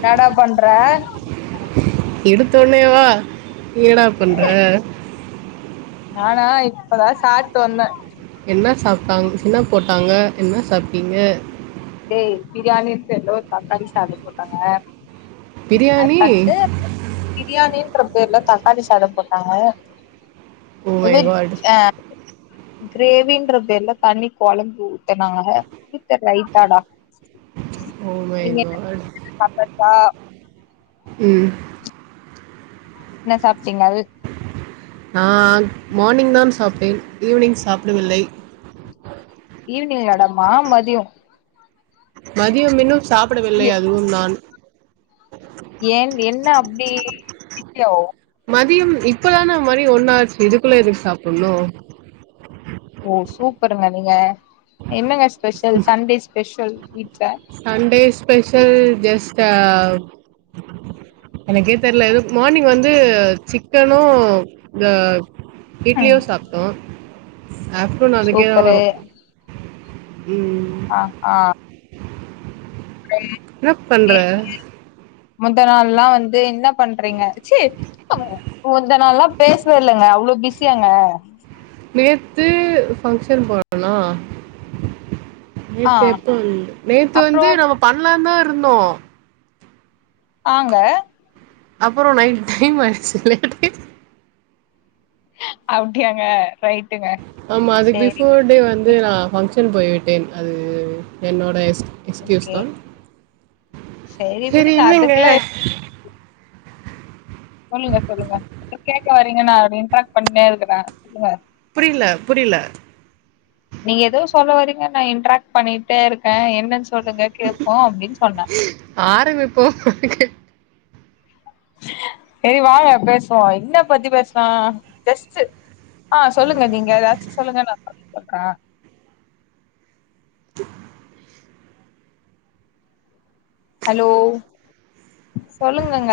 என்னாட பண்ற எடுத்த ஒன்னேவா என்னடா பண்ற நானா இப்பதா சாப்டு வந்தே என்ன சாப்டாங்க என்ன போட்டாங்க என்ன சாப்டீங்க டேய் பிரியாணி ஸ்டைல்ல ஒரு தக்காளி சாதோ போட்டாங்க பிரியாணி அதுக்கடுத்து பிரியாணின்ற பேருல தக்காளி சாதோ போட்டாங்க ஓ மை வெஜ் காட் ஆ கிரேவின்ற பேர்ல தண்ணி கொழம்பு ஊத்துனாங்க வித் ரைத் தாடா ஓ மை காட் வா ம் என்ன சாப்டீங்கள் ஆ மானிங் தான் சாப்டேன் ஈவினிங் சாப்பிடவில்லை ஈவினிங் இல்லடாமா மதியோ மதியம் இன்னும் சாப்பிட வில்லை எ அதுவும் நான் ஏன் என்ன அப்டி பிசியோ மதியம் இப்பதான மணி ஒண்ணாச்சு இதுக்குள்ள எதுக்கு சாப்புடணு ஓ சூப்பருங்க நீங்க என்னங்க ஸ்பெஷல் சண்டே ஸ்பெஷல் வீட்ல சண்டே ஸ்பெஷல் ஜஸ்ட எனக்கே தெரில எதோ மார்னிங் வந்து சிக்கனு இந்த ம் இட்லியு சாப்ட்டோ ஆஃப்டர்னூன் அதுக்கே சூப்பரு வரு ம் ஆ ஆ ம் என்ன பண்ற முந்தா நாள்லா வந்து என்ன பண்றீங்க சீ முந்தா நாள்லா பேசவே இல்லங்க அவ்ளோ பிஸியாங்க நேத்து பங்க்ஷன் போனனா ஆ நேத்து எப்ப வந்தே நேத்து அப்றோ வந்து நம்ம பண்ணலான்னு தா இருந்தோ ஆங்க அப்பறோ நைட் டைம் ஆயிருச்சி லேட் ஆயிருச் அப்டியாங்க ரைட்டுங்க ஆமா அதுக்கு சேரி பிஃபோர் டே வந்து நா ஃபங்க்ஷன் போய் விட்டேன் அது என்னோட எஸ்க்யூஸ் ஓகே மேம் சேரி சரி விடுங்க என்னங்க அதுக்குல்லா சொல்லுங்க சொல்லுங்க ஏதோ கேக்கவரீங்க நா அத இன்ட்ராக்ட் பண்ட்டே இருக்கறே சொல்லுங்க புரியல புரியல நீங்க ஏதோ சொல்ல வரீங்க நா இன்ட்ராக்ட் பண்ணிட்டே இருக்கே என்னன்னு சொல்லுங்க கேப்போ அப்டின்னு சொன்னே ஆரம்பிப்போ [unintelligible] சரி வாங்க பேசுவோ இன்ன பத்தி பேசலா ஜஸ்ட் ஆ சொல்லுங்க நீங்க ஏதாச்சும் சொல்லுங்க நான் [unintelligible] [inaudible] ஹலோ சொல்லுங்கங்க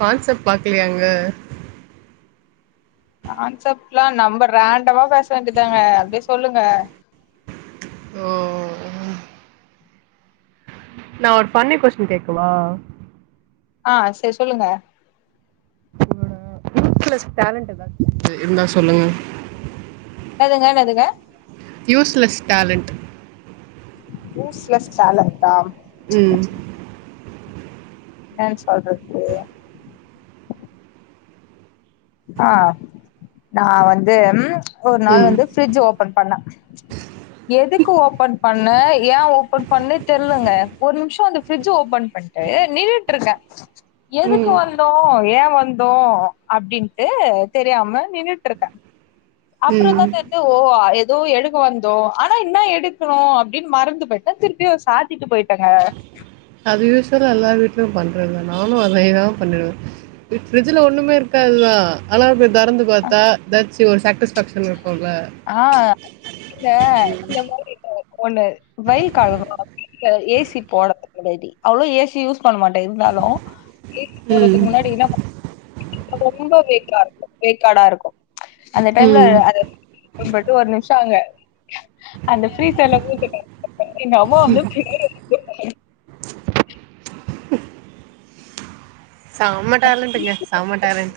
கான்செப்ட் பாக்கலையாங்க கான்செப்ட் லாம் நம்ம ரேண்டமா பேச வேண்டியது தாங்க அப்டியே சொல்லுங்க ஓ நான் ஒரு ஃபண்ணி கொஸ்டின் கேக்கவா ஆ சரி சொல்லுங்க ஷீகில ஸ்பேலண்ட் எதாவது இருந்தா சொல்லுங்க அழுதான் அழுதா யூஸ்லெஸ் டேலண்ட் யூஸ்லெஸ் டேலண்டா ம் என்னான்னு சொல்றது ஆ நா வந்து ம் ஒரு நாள் ம் வந்து ஃபிரிட்ஜ் ஓபன் பண்ணே [inaudible] எதுக்கு ஓபன் பண்ணே ஏ ஓபன் பண்ணேன் தெரிலங்க ஒர் நிமிஷம் அந்த ஃபிரிட்ஜ் ஓபன் பண் ணிட்டு நின்னுட்டு இருக்கே எதுக்கு ம் வந்தோ ஏன் வந்தோ அப்டின்டு ன்டு தெரியாம நின்னுட்டு இருக்கேன் அப்றோ தா ம் ஓ ஏதோ எடுக்க வந்தோ ஆனா இன்னா எடுக்கணு அப்டின்னு மறந்துபோய்ட்டே திருப்பியு சா த்திட்டு போயிட்டங்க அது யூசுவலா எல்லா வீட்லயு பண்றது தா நானு அதேதா பண்ணுவே ஃபிரிட்ஜில ஒன்னுமே இருக்காதுதா ஆனா போய் திறந்து பாத்தா எதாச்சு ஒரு சேட்டிஸ்ஃபேக்க்ஷன் இருக்குல்ல ஆ இல்ல இந்த மாரி ஒண்ணு வெயில் காலம் [unintelligible] ஏசி போட்றதுக்கு ரெடி அவ்ளவு ஏசி யூஸ் பண்ண மாட்டே இருந்தாலு ஏசி ம் போடுறதுக்கு முன்னாடி என்ன பண் [unintelligible] ரொம்ப வேக்கா இருக்கும் வேக்காடா இருக்கும். அந்த டைம்ல ம் ஓபன் பண்ட்டு ஒரு நிம்ஷ அங்க அந்த ப்ரீசர்ல மூஞ்ச [unintelligible] எங்க அம்மா வந்து பேய் செம டேலண்ட்டுங்க செம டேலண்ட்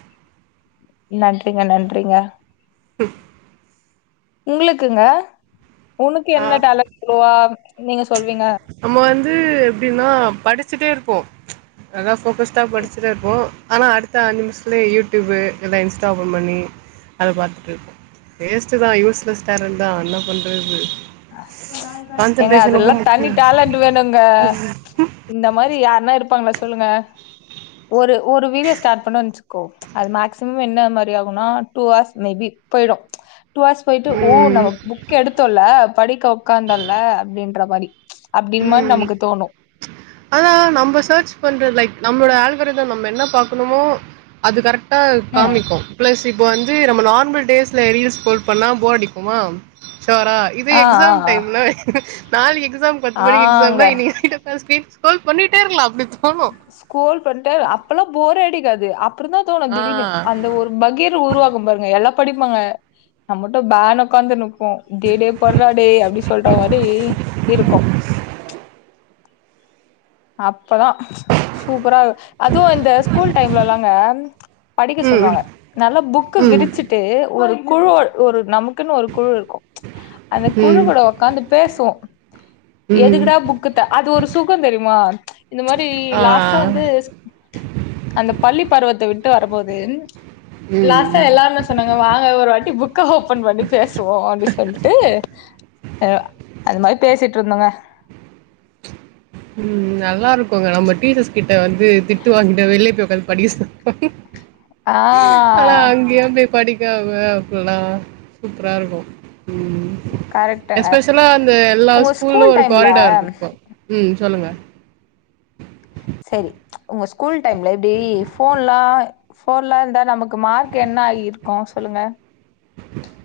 நன்றிங்க நன்றிங்க [unintelligible] உங்ளுக்குங்க உனக்கு ஆ என்ன டேலண்ட் இருக்கு நீங்க சொல்வீங்க நம்ம வந்து எப்டின்னா படிச்சிட்டே இருப்போ நல்லா ஃபோக்கஸ்ட்டா படிச்சிட்டே இருப்போ ஆனா அடுத்த அஞ்சுநிமிஷத்திலயே யூடியூப் இல்ல இன்ஸ்டா ஓப்பன் பண்ணி அத பாத்துட்டு இருப்போ வேஸ்ட் தா யூஸ்லெஸ் டரன் தா என்ன பண்றது எங்க கான்சன்ட்ரேஷன் அதுல்லா ரொம்ப தனி முக்கியோ டேலண்ட் வேணுங்க இந்த மாரி யாருன்னா இருப்பாங்ளா சொல்லுங்க ஒரு ஒரு வீடியோ ஸ்டாட் பண்ணேன் வச்சுக்கோ அது மேக்சிமம் என்ன மாரி ஆகுனா டூ ஹார்ஸ் மேபி போயிடு டூ ஆர்ஸ் போயிட்டு ஓ ம் நம்ம புக் எடுத்தோல படிக்க உக்காந்தல்ல அப்டின்ற மாரி அப்டி மாதிரி ம் நமக்கு தோணு ஆனா நம்ம சர்ச் பண்றது லைக் நம்மளோ ஆல்வரதம் நம்ம என்ன பாக்கணுமோ அது கரெக்டா ம். காமிக்கு ப்ளஸ் இப்போ வந்து நம்ம நார்மல் டேஸ்ல ரீல்ஸ் ஸ்க்ரோல் பண்ணா போர் அடிக்குமா ஷோரா இதே ஆ ஆ எக்ஸாம் ஆ. டைம்ல நாளைக்கு எக்ஸாம் பத்து மணிக்கு ஆங்க. எக்ஸாம்னா இன்னிக்கு நைட்டு ஒக்கார்ந்து ஸ்க்ரீன் ஸ்க்ரோல் பண்ணிட்டே இருங்களா அப்டி தோணு ஸ்கோல் பண்ணிட்டு அப்பல்லா போரே ஆடிக்காது அப்புற தா தோணு ஆ திடீனு அந்த ஒரு பகீர் உருவாகு பாருங்க எல்லா படிப்பாங்க நம் மட்டு பேனு ஒக்க்காந்துனுப்போ டே டே பர்ரா டே அப்டி சொல்ற மாரி இருக்கு அப்பதா சூப்பரா அதுவு இந்த ஸ்கூல் டைம்லலாங்க படிக்க ம் சொல்லுவாங்க நல்ல புக்க ம் விரிச்சிட்டு ஒரு குழு ஒரு நமக்குன்னு ஒரு குழு இருக்கு அந்த குழு ம் கூட ஒக்காந்து பேசுவோ ம் எதுகுடா புக்கு த அது ஒரு சுகோ தெரிமா இந்த மாரி ஆ லாஸ்ட வந்து அந்த பள்ளி பருவத்த விட்டு வரும்போது லாஸ்டா ம் எல்லாருமேச் சொன்னாங்க வாங்க ஒரு வாட்டி புக்க ஓபன் பண்ணி பேசுவோ அப்டி சொல்ட்டு அ அது மாரி பேசிட்ருந்தோங்க ம் நல்லா இருக்குங்க நம்ம டீச்சர்ஸ் கிட்ட வந்து திட்டு வாங்கிடு வெளிய போய் உக்காது படிக்க சொ ஆ ஆனா அங்கயு போய் படிக் காமா அப்பல்லா சூப்பரா இருக்கு ம் கரெக்ட்டுங்க. எஸ்பெஷலா அந்த எல்லா உங்க ஸ்கூல்லு ஸ்கூல் ஒரு டைம்ல காரிடார் இருக்கு ம் சொல்லுங்க சரி உங்க ஸ்கூல் டைம்ல இப்டி ஃபோன்லா ஃபோன்லா இருந்தா நமக்கு மார்க் என்ன ஆயிருக்கோ சொல்லுங்க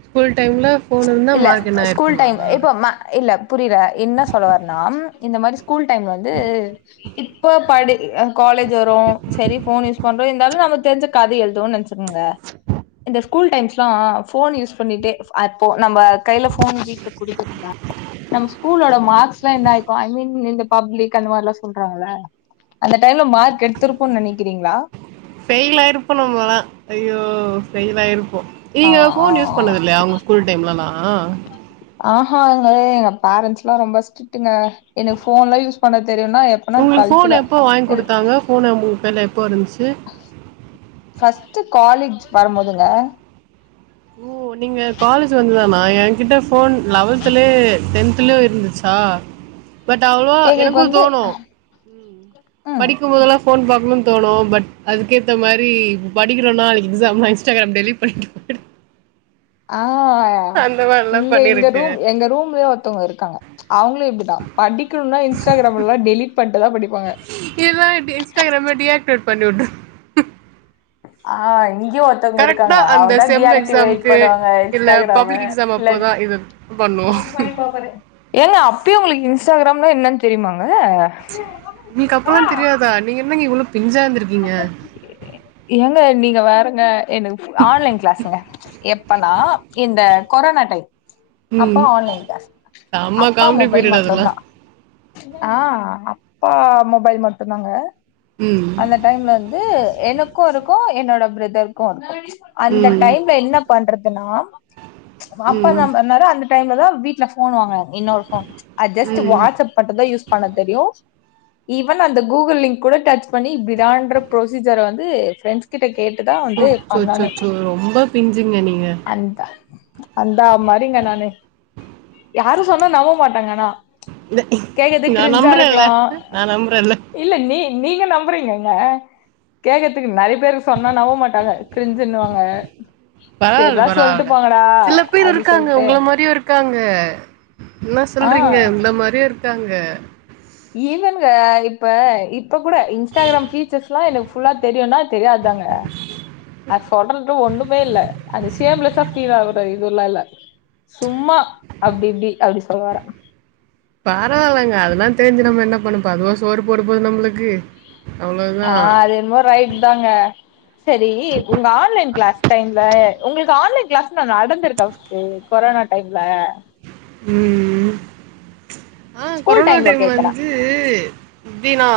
ஸ்கூல் டைம்ல ஃபோன் இருந்தா இல்ல மார்க் என்ன ஸ்கூல் ஆயிருக்குமா டைம் இப்போ ம இல்ல புரிரா என்ன சொல்லவரனா இந்த மாரி ஸ்கூல் டைம்ல வந்து இப்ப படி அ காலேஜ் வரோ சரி ஃபோன் யூஸ் பண்றோ இருந்தாலோ நம்மகு தெரிஞ்ச கத எழுவோன் நன்ச் துங்க இந்த ஸ்கூல் டைம்ஸ்ல்லா ஃபோன் யூஸ் பண்ணிட்டே அ போ நம்ப கைய்ல ஃபோன் வீட்ல குடுத்துருந்தா நம் ஸ்கூலோட மார்க்ஸ்லா என்ன ஆய்கு ஐ மீன் இந்த பப்ளிக் அந்த மாரிலா சொல்றாங்கள அந்த டைம்ல மார்க் எட்துருப்போ நினைக்கிறீங்களா ஃபைல் ஆய்ருப்போ நம்மல்லா ஐயோ ஃபைல் ஆயிருப்போ ஆ நீங்க ஆ ஃபோன் யூஸ் பண்ணது இல்லயா உங்க ஸ்கூல் டைம்லல்லா ஆஹாங்க எங்க பேரன்ட்ஸ்லா ரொம்ப ஸ்டிட்டுங்க எனக்கு போன்லா யூஸ் பண்ண தெரியுனா எ உங்களுக்கு ஃபோன் எப்போ வாய்ங் குடுத்தாங்க ஃபோனு உங்களு கைல எப்போ இருந்துச்சு ஃபஸ்ட்டு காலேஜ் வருபோதுங்க ஓ நீங்க காலேஜ் வந்துதானா எகிட்ட ஃபோன் லெவல்துலே டென்துலே இருந்துச் சா பட் அவ்ளோவா எங்களுக்கு எனக்கு வந்து தோணு ம் படிக்கும்போதெல்லா ஃபோன் பாக்குனு தோணு பட் அதுக்கேத்தா மாரி படிக்கிறோ நாளைக்கு எக்ஸாம்னா இன்ஸ்டாகிராம் டெலிட் பண்ணிட்டு ஆ அந்த மாரிலா இங்க இங்க பண்ணிருக்கு ரூம் எங்க ரூம்லயே ஒருத்தவங்க இருக்காங்க அவங்களோ இப்டிதா படிக்கணுனா இன்ஸ்டாகிராம்லா டெலிட் பன்ட்டுதா படிப்பாங்க இல்லாட்டி இன்ஸ்டாகிராம டி ஆக்டிவேட் பண்ணி விட்ரு ஆ இங்கயு ஒர்த்தவங்க இருக்காங்க கரெக்டா அந்த ஆவதா செம் டிஆக்டிவேட் எக்ஸாம்க்கு பண்ணுவாங்க இல்ல இன்ஸ்டாகிரம பப்ளிக் எக்ஸாம் இல்லா அப்போதா இது பண்ணுவோ ஏங்க அப்பயே உங்களுக்கு இன்ஸ்டாகிராம்னா என்னன் தெரியுமாங்க உங்ளுக்கு அப்பல்லா தெரியாதா நீங்க என்னங்க இவ்வளோ பிஞ்சா இருந்து ஏங்க நீங்க வேறங்க எனக்கு ஆன்லைன் கிளாஸுங்க எப்பனா இந்த கொரோனா டைம் அப்ப ஆன்லைன் கிளாஸ் செம்ம அப்பா காமெடி மொபைல் பீரியட் அதெல்லா மட்டுதா ஆ அப்பா மொபைல் மட்டுதாங்க ம் த டைம்ல வந்து எனக்கோ இருக்கோ என்னோட பிரதர்க்கோ இருக்கோ அந்த டைம்ல என்ன பண்றதுன்னா அப்பா ம் நம்பர்லதா அந்த டைம்ல தா வீட்டுல ஃபோன் வாாங்குனா இன்னொரு‌ ஃபோன் அது ஜஸ்டு ம் வாட்ஸ்அப் மட்டுதா யூஸ் பண்ண தெரியு ஈவன் அந்த கூகுள் லிங்க் கூட டச் பண்ணி இப்டிதான்ர ப்ரோசீஜர வந்து ஃப்ரெண்ட்ஸ் கிட்ட கேட்டுதா சோ வந்து சோ சோ பண்ணானே சோ ரொம்ப பிஞ்சுங்க நீங்க அத்தா அந்தா மாறிங்க நானு யாரு சொன்னா நம்ப மாட்டாங்க ஆனா கேக்கது நா கிரிஞ்சா நம்புரேல்ல இருக்கலா நா நம்புரேல்ல இல்ல நீ நீங்க நம்புறீங்கங்க கேக்கரத்துக்கு நெறைய பேருக்கு சொன்னா நம்ப மாட்டாங்க க்ரிஞ்சுனுவாங்க பரவால்ல சேர்ரா சொல்ட்டு பரவால்ல போங்கடா சில பேர் அப்டி இருக்காங்க சொல்ட்டு உங்கள மாரியு இருக்காங்க என்ன சொல்றீங்க ஆஹ் இந்த மாரியு இருக்காங்க ஈவன்ங்க இப்ப இப்ப கூட இன்ஸ்டாகிராம் ஃபீச்சர்ஸ்லா எனக்கு ஃபுல்லா தெரியுன்னா தெரியாதாங்க அத சொல்றத்லா ஒன்னுமே இல்ல அது ஷேம்லஸா ஃபீல் ஆகுரதுல்லா இல்ல சும்மா அப்டி இப்டி அப்டி சொல்வர பரவால்லங்க அதெல்லா தெரிஞ்சு நம்ம என்ன பண்ணப்போரோ அதுவா சோறு போட போது நம்ளுக்கு ஆ அது என்னமோ ரைட் தாங்க சரி உங்க ஆன்லைன் க்ளாஸ் டைம்ல உங்களுக்கு ஆன்லைன் க்ளாஸ்லா நடந்திருக்கா ஃபர்ஸ்டு கொரோனா டைம்ல ம் ஆ ஸ்கூல் கொரோனா டைம்ல டைம் கேக்குறே வந்து எப்டின்னா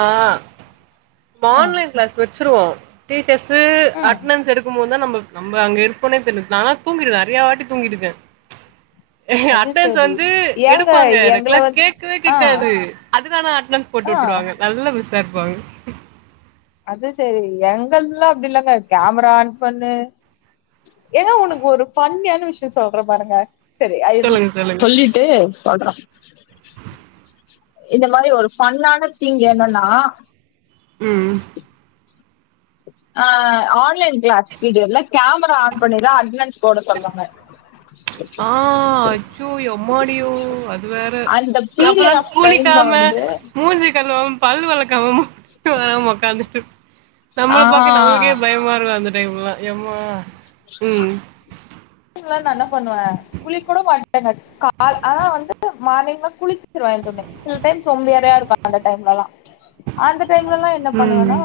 ம் ஆன்லைன் க்ளாஸ் வச்சிருவோ டீச்சர்ஸு ம் அட்ணன்ஸ் எடுக்கும்போதுதா நமக் நம்ப அங்க இருப்போனே தெர்ல நாலா தூங்கிடுவ நிறையா வாட்டி தூங்கிருக்க அது அட்னன்ஸ் சரி வந்து ஏங்க எடுப்பாங்க எங்கள எனக்லா வந் கேக்கவே ஆ கேக்காது அதுலானா அட்னன்ஸ் ஆ போட்டு விட்டுருவாங்க நல்லா மிஸ்ஸாருப்பாங்க அது சேரி எங்கல்துலா அப்டி இல்லங்க கேமரா ஆன் பண்ணு ஏங்க உனக்கு ஒரு ஃபன்னியான விஷய சொல்ற பாருங்க சரி அய் சொல்லுங்க சொல்லுங்க ஏ சொல்றா இந்த மாரி ஒரு ஃபண்ணான திங் என்னன்னா ம் ஆ ஆன்லைன் க்ளாஸ் வீடியோல கேமரா ஆன் பண்ணிதா அட்னன்ஸ் போட சொல்வாங்க ஆ அச்சு எம்மாடியோ அது வேற அந்த அப்பதா பீரியட் ஆஃப் டைம்ல குலிக்காம வந்து மூஞ்சிக் கழுவாம பல்லு வெளக்காம ஒக்காந்துட்டு ஆ நம்மள பாக்க நம்மளுக்கே பயமா இருக்கு அந்த‌ டைம் லா எம்மா ம் நா என்ன பண்ணுவே குலிக்கூட மாட்டே நா கால் ஆனா வந்து மார்னிங்லா குலிச்சிருவே எப்போமே சில டைம் சோம்பேறியா இருப்ப அந்த டைம்லலா அந்த டைம்லலா என்ன பண்ணுவனா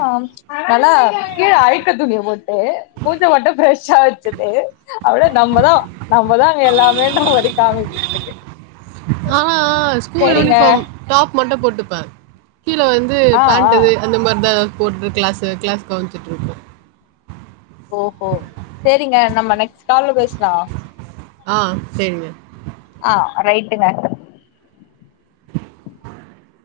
நல்லா கீழ அழக்கு துணிய போட்டு மூஞ்ச மட்டு ஃபிரெஷ் ஷா வச்சட்டு அப்டே நம்பதா நம்பதா அங்க எல்லாமேன்ற மாரி காமிக்கட்டுக்கு ஆ ஆ ஸ்கூல் யூனிஃபார்ம் டாப் மட்டு போட்டுப்பே கீழ வந்து இது ஆ ஆ பேண்ட் இது அந்த மாரிதா போட்டு க்ளாஸ் கிளாஸ் கவன்ச்ட்டு இருப்பே ஓஹோ சேரிங்க நம்ம நெக்ஸ்ட் கால்ல பேசலா ஆ சேரிங்க ஆ ரைட்டுங்க [inaudible]